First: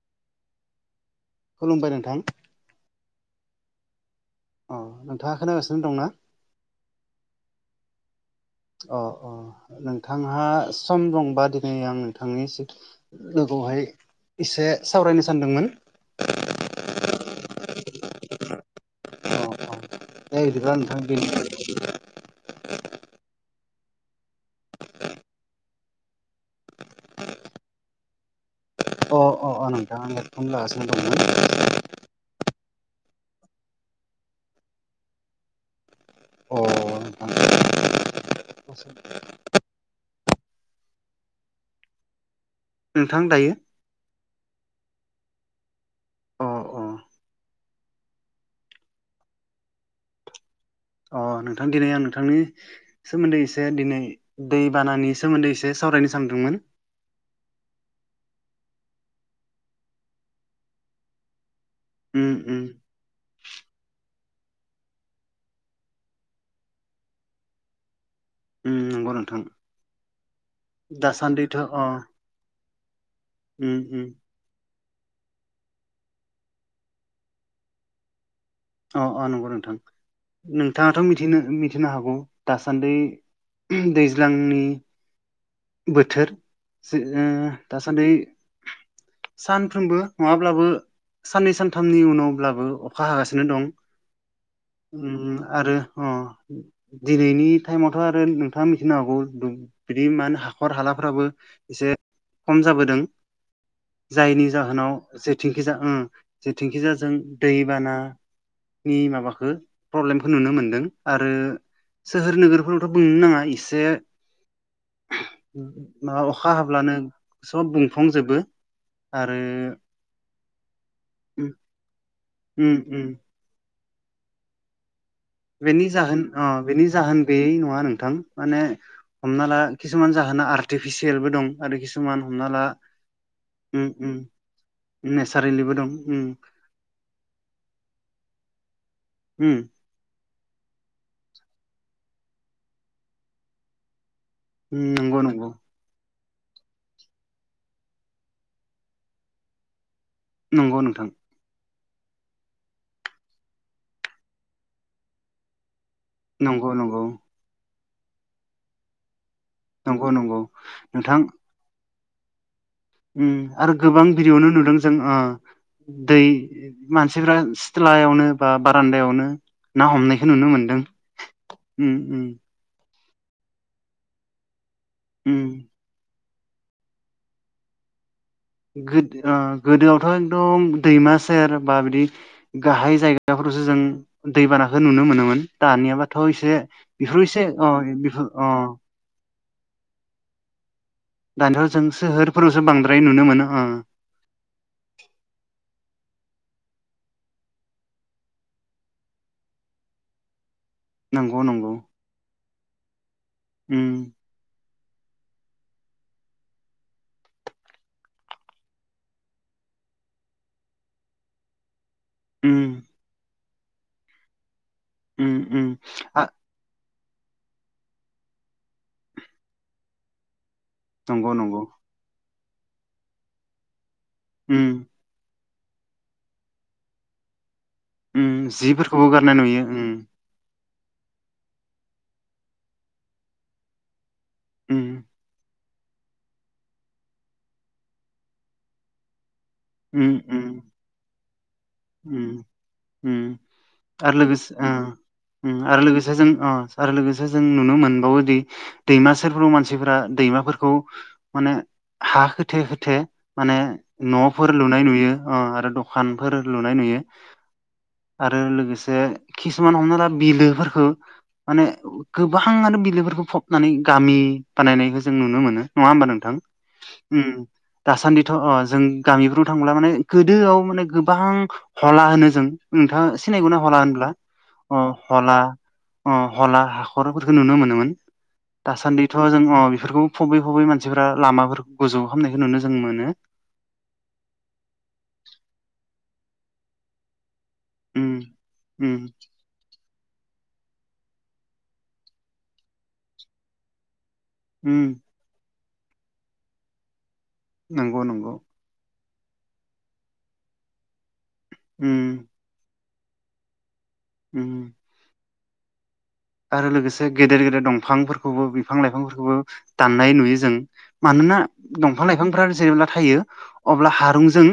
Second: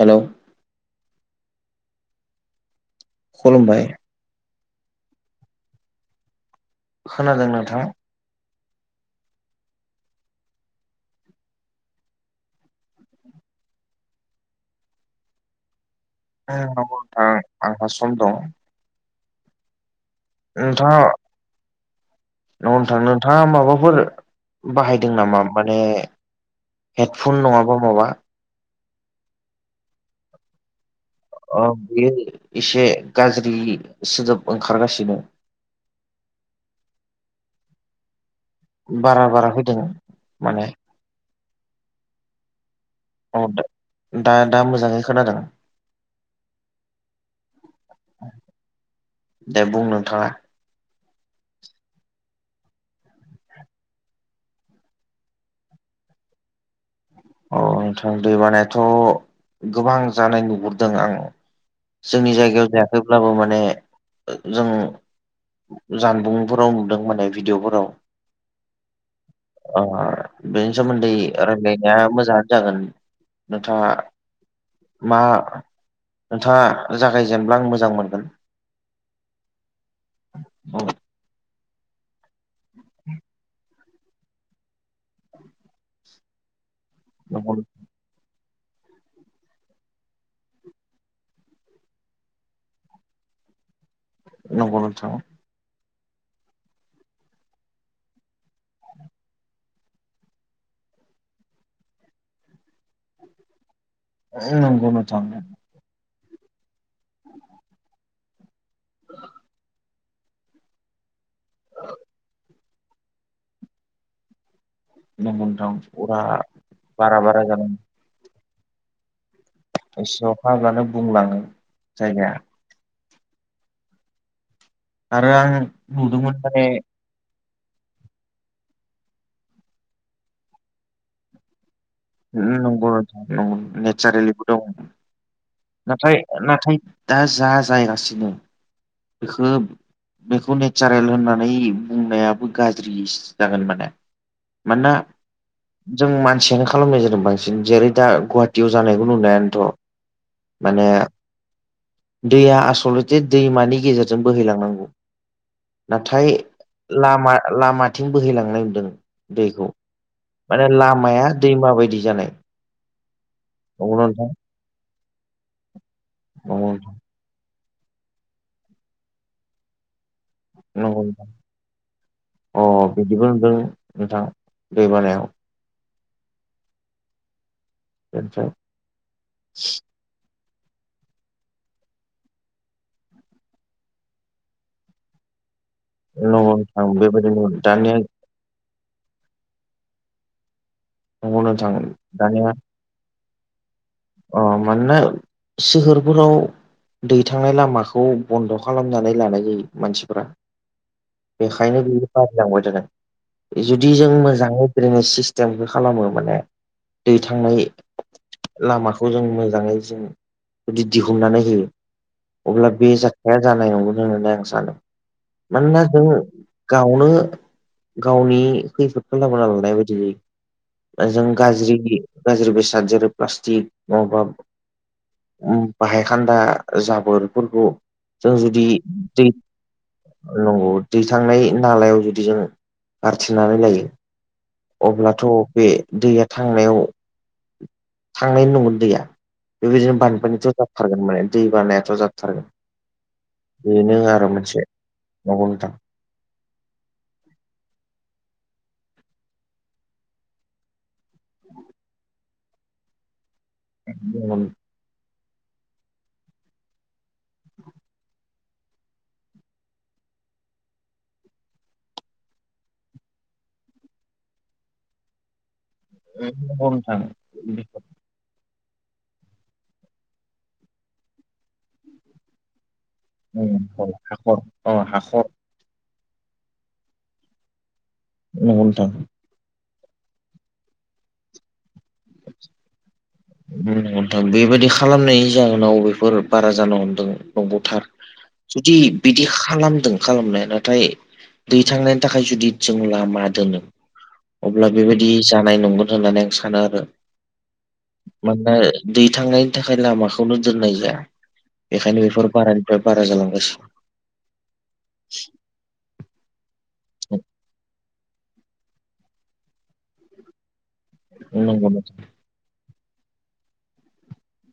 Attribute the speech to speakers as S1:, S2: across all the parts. S1: हेल'
S2: खुलुमबाय नोंथां
S1: खुलुमबाय
S2: अ नोंथाङा खोनागासिनो दं ना?
S1: खोनादों नोंथां
S2: अ अ नोंथांहा सम दंबा दिनै आं नोंथांनि सि लोगोआवहाय एसे सावरायनो सानदोंमोन।
S1: ओ नावहरथा आंहा सम दं।
S2: अ दे बिदिब्ला नोंथां
S1: नोंथाङा
S2: बे
S1: नोंथां नोंथाङा माबाफोर बाहायदों नामा माने हेडफन नङाबा माबा?
S2: अ अ नोंथां आं हेडफन लागासिनो दंमोन।
S1: अ बेयो एसे गाज्रि सोदोब ओंखारगासिनो
S2: अ नोंथां
S1: बारा बारा फैदों माने
S2: नोंथां
S1: औ
S2: दायो
S1: दा दा मोजाङै खोनादों।
S2: अ अ
S1: दे बुं नोंथाङा
S2: अ नोंथांनि दिनै आं नोंथांनि सोमोन्दै एसे दिनै दैबानानि सोमोन्दै एसे सावरायनो सानदोंमोन
S1: औ नोंथां दै बानायाथ' गोबां जानाय नुहुरदों आं
S2: उम
S1: जोंनि
S2: उम
S1: जायगायाव जायाखैब्लाबो माने जों जानबुंफोराव नुदों माने भिडिअफोराव
S2: उम नंगौ नोंथां
S1: ओ बिनि सोमोन्दै
S2: दासान्दिथ' अ
S1: रायलायनो दा मोजाङानो जागोन
S2: उम
S1: नोंथाङा
S2: उम
S1: मा नोंथाङा जागायजेनब्ला आं मोजां मोनगोन
S2: अ अ नंगौ नोंथां नोंथाङाथ' मिथिनो मिथिनो हागौ दासान्दै दैज्लांनि बोथोर जि ओं
S1: नंगौ
S2: दासान्दि सानफ्रोमबो नङाब्लाबो साननै सानथामनि उनावब्लाबो अखा हागासिनो बिदिनो
S1: नंगौ
S2: दं
S1: नोंथां
S2: उम आरो अ दिनैनि टाइमावथ' आरो नोंथाङा मिथिनो हागौ दु बिदि मा हाखर हालाफ्राबो एसे खम जाबोदों जायनि
S1: नंगौ
S2: जाहोनाव
S1: नोंथां
S2: जेथिं जेखिजाय उम जे जेखिजाजों दै बाना नि माबाखौ प्रब्लेमखौ नुनो मोनदों आरो सोहोर नोगोरफोरावथ' बुंनो नाङा एसे
S1: नंगौ नोंथां अरा
S2: माबा अखा हाब्लानो
S1: बारा बारा जादों
S2: सब बुं फुंजोबो आरो
S1: एसे अखा हाब्लानो बुंलाङो
S2: उम
S1: जायगाया
S2: उम उम
S1: आरो आं
S2: बेनि जाहोन
S1: नुदोंमोन
S2: ओ
S1: माने
S2: बेनि जाहोन बे नंङा नोंथां माने हमना ला किसुमान जाहोना आर्टिफिसियेलबो दं। आरो खिसुमान
S1: नंगौ नंगौ नेचारेलिबो दं।
S2: नेसारलिबो दं।
S1: नाथाय
S2: उम
S1: नाथाय दा जा जायगासिनो बेखौ
S2: उम
S1: बेखौ नेचारेल होननानै बुंनायाबो गाज्रिस जागोन माने
S2: उम
S1: मानोना
S2: नंगौ नंगौ
S1: जों मानसिनो ख खालामनाय जादों बांसिन जेरै दा गुवाहाटियाव जानायखौ नुनायानोथ'
S2: नंगौ
S1: माने
S2: नोंथां
S1: दैया आसलथे दैमानि गेजेरजों बोहैलांनांगौ नाथाय
S2: नंगौ नंगौ
S1: लामा लामाथिं बोहैलांनाय नुदों दैखौ
S2: नंगौ नंगौ
S1: माने
S2: नोंथां
S1: लामाया दैमा बायदि जानाय
S2: ओम आरो गोबां
S1: नंगौना नोंथां
S2: बिरियावनो नुदों जों ओ दै
S1: नंगौ नोंथां
S2: मान सिथ्लायावनो बा बारान्दायावनो ना हमनायखौ नुनो मोनदों
S1: नंगौ नोंथां
S2: ओम ओम
S1: अ बिदिबो नुदों नोंथां दै बानाया
S2: उम
S1: [unintelligible]
S2: गोदोआवथ' एकदम दैमा सेर बा बिदि गाहाय जायगाफोरावसो जों दैबानाखौ नुनो मोनोमोन। दानिया
S1: नंगौ
S2: बाथ'एसे
S1: नोंथां
S2: बेफोर एसे
S1: बेबायदिनो
S2: अ
S1: दानिया
S2: बिफोर अ'
S1: नंगौ
S2: दानिथ'
S1: नोंथां
S2: जों
S1: दानिया
S2: सोहोरफोरावसो बांद्राय नुनो मोनो ओ
S1: अ मानोना सोहोरफोराव दै थांनाय लामाखौ बन्द' खालामनानै लानाय जायो मानसिफ्रा
S2: नंगौ नंगौ
S1: बेखायनो बियो बारायलांबाय थादों जुदि जों
S2: उम
S1: मोजांङै नो सिस्टेमखौ खालामो माने दै थांनाय लामाखौ जों मोजांङै जों जुदि दिहुननानै होयो
S2: उम
S1: अब्ला बे जा हाया जानाय नंगौ होननानै आं सानो
S2: उम उम
S1: मानोना जोंङो
S2: आ
S1: गावनो गावनि खैफोदखौ लाबोन लांनाय बायदि जायो जों
S2: नंगौ नंगौ
S1: गाज्रि गाज्रि बेसाद जेरै प्लास्टिक मावबा
S2: ओम
S1: ओ बाहायखान्दा जाबोरफोरखौ
S2: उम
S1: जों जुदि
S2: जिफोरखौबो
S1: दै
S2: गारनाय नुयो उम
S1: ओ नंगौ दैखांनाय नालायाव जुदि जों गारथेनानै लायो
S2: उम
S1: अब्लाथ' बे दैया थांनायाव थांनाय नंङा दैया बेबायदिनो
S2: उम उम
S1: बानफानिथ' जाथारगोन माने दै बानायाथ' जाथारगोन
S2: ओम
S1: बेनो
S2: आरो लोगोसे
S1: मोनसे
S2: ओ
S1: नंगौ
S2: ओम
S1: नोंथां
S2: आरो लोगोसे जों आरो लोगोसे जों नुनो मोनबावोदि दैमा सोरफ्राव मानसिफोरा दैमाफोरखौ माने हा होथे होथे माने न'
S1: नंगौ
S2: लुनाय नुयो ओ आरो दखानफोर लुनाय नुयो आरो लोगोसे खिसुमान हमना ला बिलोफोरखो माने गोबांङानो बिलोफोरखौ फबनानै गामि बानायनायखौ जों नुनो मोनो। नंङामबा नोंथां ओ दासान्दिथ' अ जों गामिफ्राव थांब्ला माने गोदोआव माने गोबां हला होनो जों नोंथांङा सिनायखौना हला होनब्ला
S1: हाखर
S2: अ
S1: हाखर
S2: हला अ हला हाखरफोरखौ नुनो मोनोमोन
S1: नंगौ नोंथां
S2: दासान्दि थ' जों अ बेफोरखौ फबै फबै मानसिफ्रा लामाफोरखौ गोजौ खालामामनायखौ नुनो जों मोनो
S1: ओम नोंथां बेबायदि खालामनायनि जाहोनाव बेफोर बारा जानो हमदों औ दंबावथार
S2: उम
S1: जुदि
S2: उम
S1: बिदि खालामदों खालामनाया नाथाय दै थांनायनि थाखाय जुदि जों लामा दोनो अब्ला
S2: उम
S1: बेबायदि जानाय नंगोन होननानै आं सानो आरो
S2: नंगौ नंगौ
S1: मानोना दै थांनायनि थाखाय लामाखौनो दोननाय जाया बेखायनो
S2: उम
S1: बेफोर बारा बे बारा जालांगासिनो
S2: उम उम आरो लोगोसे गेदेर गेदेर दंफांफोरखौबो बिफां लाइफांफोरखौबो दाननाय नुयो जों मानोना
S1: नंगौ नोंथां
S2: दंफां लाइफांफ्रा जेब्ला थायो अब्ला हारुंजों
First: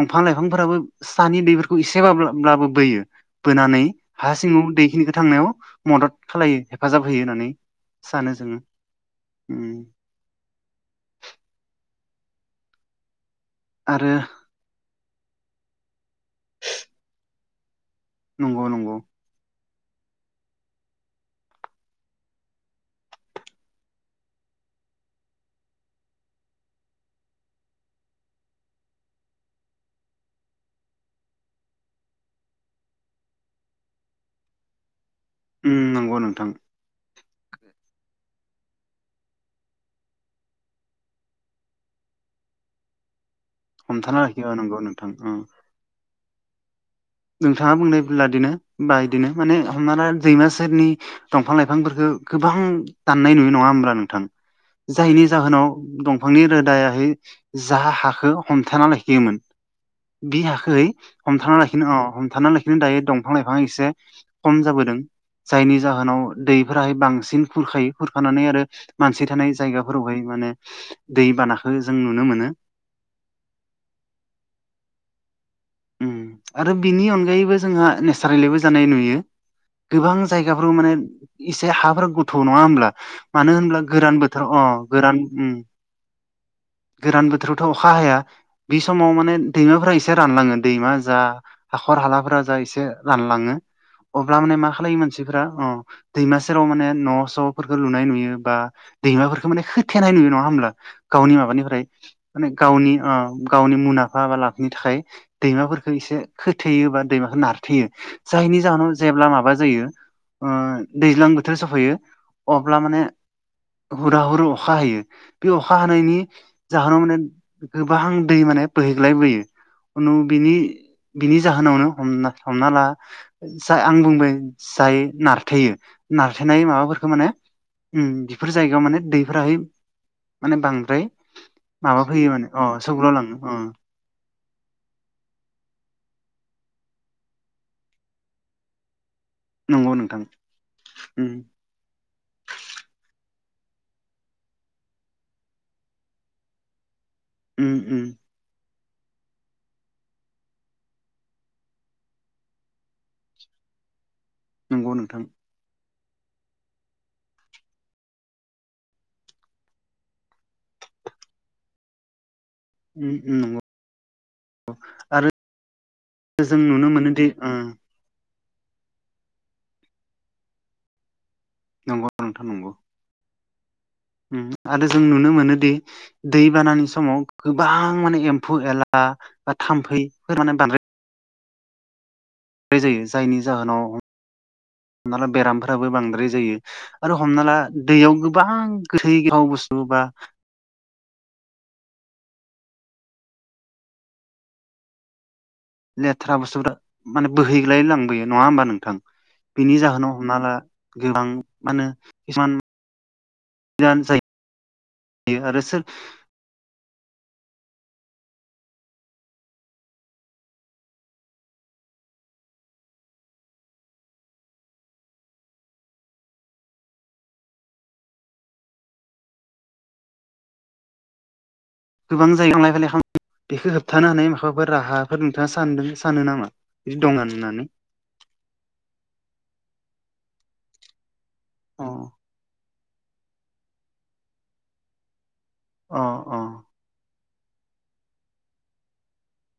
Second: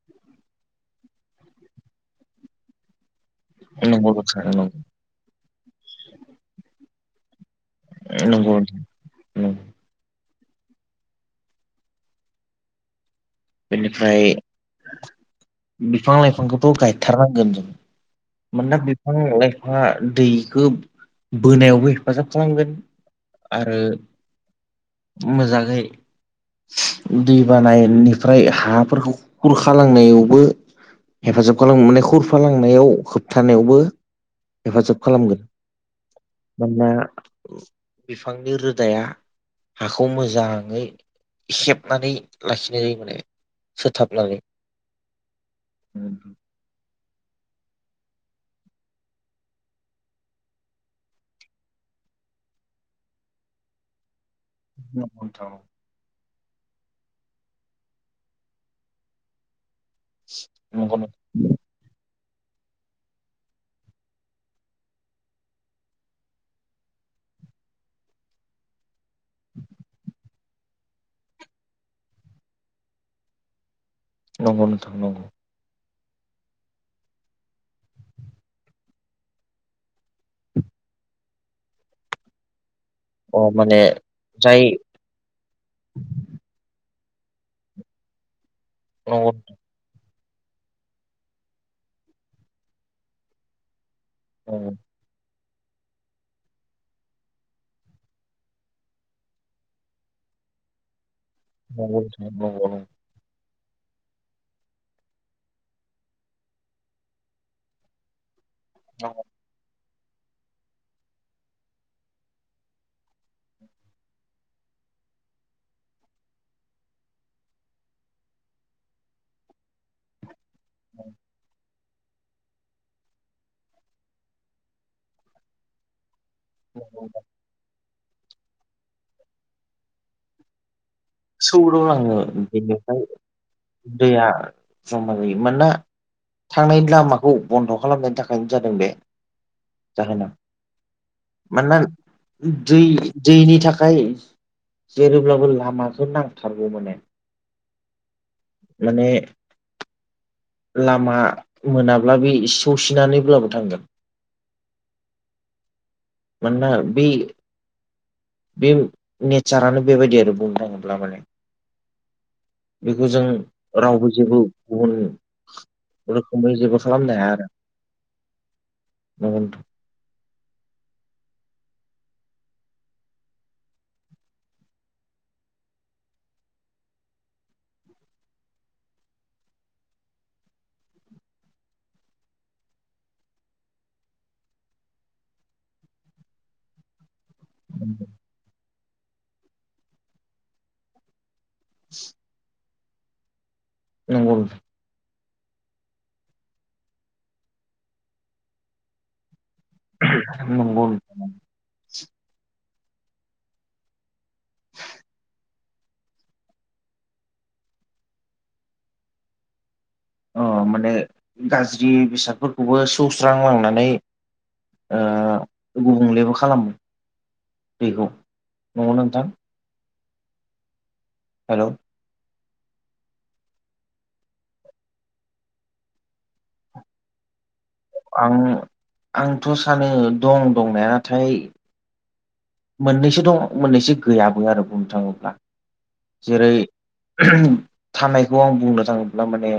S2: दंफां लाइफांफोराबो सानि दैफोरखौ इसेबाबब्लाबो बोयो बोनानै
S1: नंगौ
S2: हा
S1: बाथ्रा नंगौ
S2: सिङाव दैखिनिखौ थांनायाव मदद खालामलायो हेफाजाब होयो होननानै सानो
S1: नंगौ
S2: जोङो
S1: नोंथां नंगौ
S2: आरो
S1: बेनिफ्राय बिफां लाइफांखौथ' गायथारनांगोन जों
S2: नंगौ
S1: मोना
S2: नंगौ
S1: बिफां लाय हा दैखौ बोनायावबो हेफाजाब खालामगोन आरो मोजाङै दै बानायनि फ्राय हाफोरखौ खुरखा लांनायावबो हेफाजाब खालामो माने खरफालांनायाव होबथानायावबो हेफाजाब खालामगोन।
S2: ओम नंगौ नोंथां
S1: मानोना बिफांनि रोदाया हाखौ मोजाङै सेबनानै लाखिनाय जायो माने।
S2: हमथाना हखियो नंगौ नोंथां।
S1: औ नोंथां
S2: नोंथाङा बुंनायब्लादिनो बा बिदिनो माने हमना ला दैमा सेरनि दंफां लाइफांफोरखौ गोबां दाननाय नुयो नङा होमब्ला नोंथां जायनि
S1: नोंथां
S2: जाहोनाव दंफांनि रोदायाहै जा हाखौ हमथाना लाखियोमोन। बि हाखै
S1: नंगौ नोंथां
S2: हमथा लाखिनो अ हमथानानै लाखिनो दायो दंफां लाइफां एसे खम जाबोदों जायनि जाहोनाव दैफोराहाय बांसिन खुरखायो खुरखानानै आरो मानसि थानाय जायगाफोरावहाय माने दैबानाखौ जों नुनो मोनो।
S1: नंगौ नोंथां नंगौ
S2: आरो बिनि अनगायैबो जोंहा नेसारेलिबो जानाय नुयो। गोबां जायगाफ्राव माने एसे हाफोर गोथ' नङा होनोमब्ला
S1: अ
S2: मानो
S1: माने
S2: होनब्ला गोरान बोथोराव
S1: जाय
S2: अ गोरान ओम गोरान बोथोरावथ' अखा हाया। बे समाव
S1: नंगौ
S2: माने दैमाफोरा एसे रानलांगोन। दैमा जा हाखर हालाफोरा जा एसे रानलाङो अब्ला माने मा
S1: नंगौ
S2: खालायो मानसि फोरा अ दैमा सेराव माने न' स'फोरखौ लुनाय नुयो बा दैमाफोरखौ माने खोथेनाय नुयो नङा होमब्ला गावनि माबा माबानिफ्राय
S1: नंगौ नोंथां
S2: माने
S1: नंगौ
S2: गावनि गावनि मुलामफा बा लाब थाखाय दैमाफोरफोरखौ एसे खोथेयो बा दैमाखौ नारथेयो। जायनि जाहोनाव
S1: नंगौ
S2: जेब्ला माबा जायो ओ दैज्लां बोथोर सफैयो अब्ला माने हुरा हुर अखा हायो बे अखा हानायनि जाहोनाव माने गोबां दै माने बोहैग्लायबोयो उनाव बिनि बिनि जाहोनावनो हमना हमना ला जा आं बुंबाय जायो नारथेयो नारथेनाय माबाफोरखौ माने ओम बेफोर जायगायाव माने दैफोराहाय माने बांद्राय माबा
S1: सौदावलाङो
S2: फैयो माने अ
S1: बेनिफ्राय
S2: सौग्राव लाङो अ
S1: दैया जमालायो मानोना थांनायनि लामाखौ बन्द' खालामनायनि थाखायनो जादों बे
S2: नंगौ नोंथां
S1: जाहोना
S2: उम
S1: मानोना दै दैनि थाखाय जेरैब्लाबो लामाखौ नांथारगौ माने।
S2: ओम ओम
S1: माने लामा मोनाब्ला बे सौसिनानैब्लाबो थांगोन।
S2: नंगौ नोंथां
S1: मानोना बे बे नेचारानो बेबायदि आरो बुंनो थाङोब्ला माने बेखौ
S2: उम
S1: जों
S2: उम नंगौ
S1: रावबो जेबो गुबुन
S2: आरो
S1: रोखोमै
S2: जों
S1: जेबो
S2: नुनो
S1: खालामनो
S2: मोनोदि
S1: हाया आरो
S2: ओ नंगौ नोथां नंगौ उम आरो जों नुनो मोनोदि दै बानानि समाव गोबां माने एम्फौ एला बा थाम्फैफोर माने बांद्राय जायो जायनि जाहोनाव हमना ला बेरामफोराबो बांद्राय जायो, आरो हमना ला दैयाव गोबां गोथै गोथाव बुस्थु बा
S1: [unintelligible] नंगौ।
S2: लेथ्रा बुस्थुफ्रा माने बोहैग्लाय लांबोयो, नङा होमबा नोंथां। बिनि जाहोनाव हमना ला
S1: नंगौ
S2: गोबां मानो किसुमानद जायो। आरोसोल
S1: अ माने गाज्रि बेसादफोरखौबो सौस्रांलांनानै ओ गुबुंलेबो खालामो दैखौ, न'आव नोंथां। हेल'।
S2: गोबां जायगायाव थांलाय फैलाय बेखौ होबथानो हानाय माबाफोर राहाफोर नोंथाङा सानदों सानो नामा? बिदि दं होननानै।
S1: आं आंथ' सानो दं दंनायाथ नाथाय
S2: [unintelligible]
S1: मोननैसो दङ मोननैसो गैयाबो आरो बुंनो थाङोब्ला,
S2: अ अ
S1: जेरै थानायखौ आं बुंनो थाङोब्ला माने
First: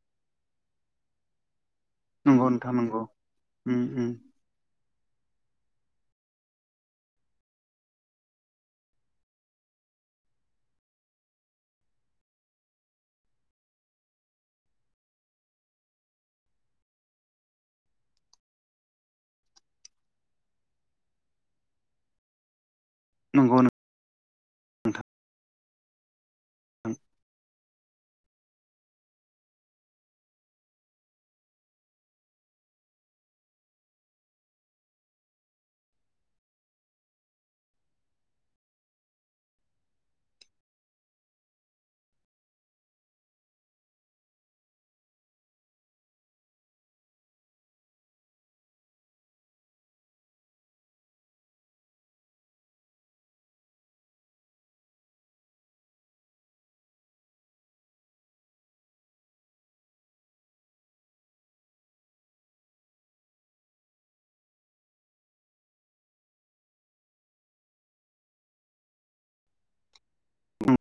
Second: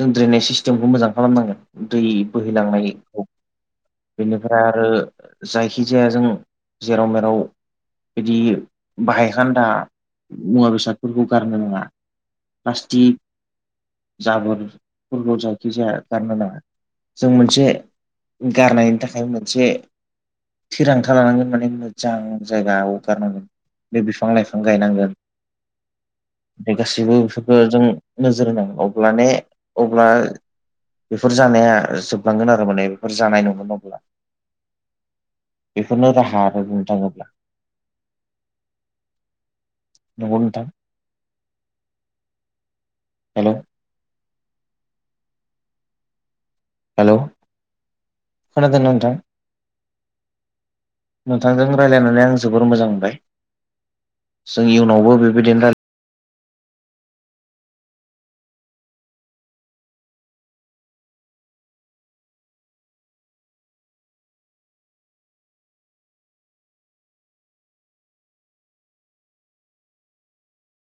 S1: जों ड्रेनेज सिस्टेमखौ मोजां खालामनांगोन। दै
S2: नंगौ नोंथां नंगौ
S1: बोहैलांनायखौ
S2: उम उम
S1: बेनिफ्राय आरो जायखि जाया जों जेराव मेराव बिदि बाहायखान्दा मुवा बेसादफोरखौ गारनो नाङा। प्लास्टिक जाबजाखि जाया गारनो नांआ। जों मोनसे गारनायनि थाखाय मोनसे थिरांथा लानांगोन माने। जां जाय
S2: नंगौ नोंथां।
S1: बे बिफां लाइफां गायनांगोन बे गासैबो बे जों नोजोर होनांगोन अल्बाने अब्ला बेफोर जानाया जोबलांगोन आरो माने बेफोर जानाय नङोन अब्ला बेफोरनो राहा आरो बुंनो थाङोब्ला। [unintelligible] हेल' खोनादों नोंथां? नोंथांजों रायज्लायनानै आं जोबोर मोजां मोनबाय। जोंनि इनावबो बेबायदिनो राय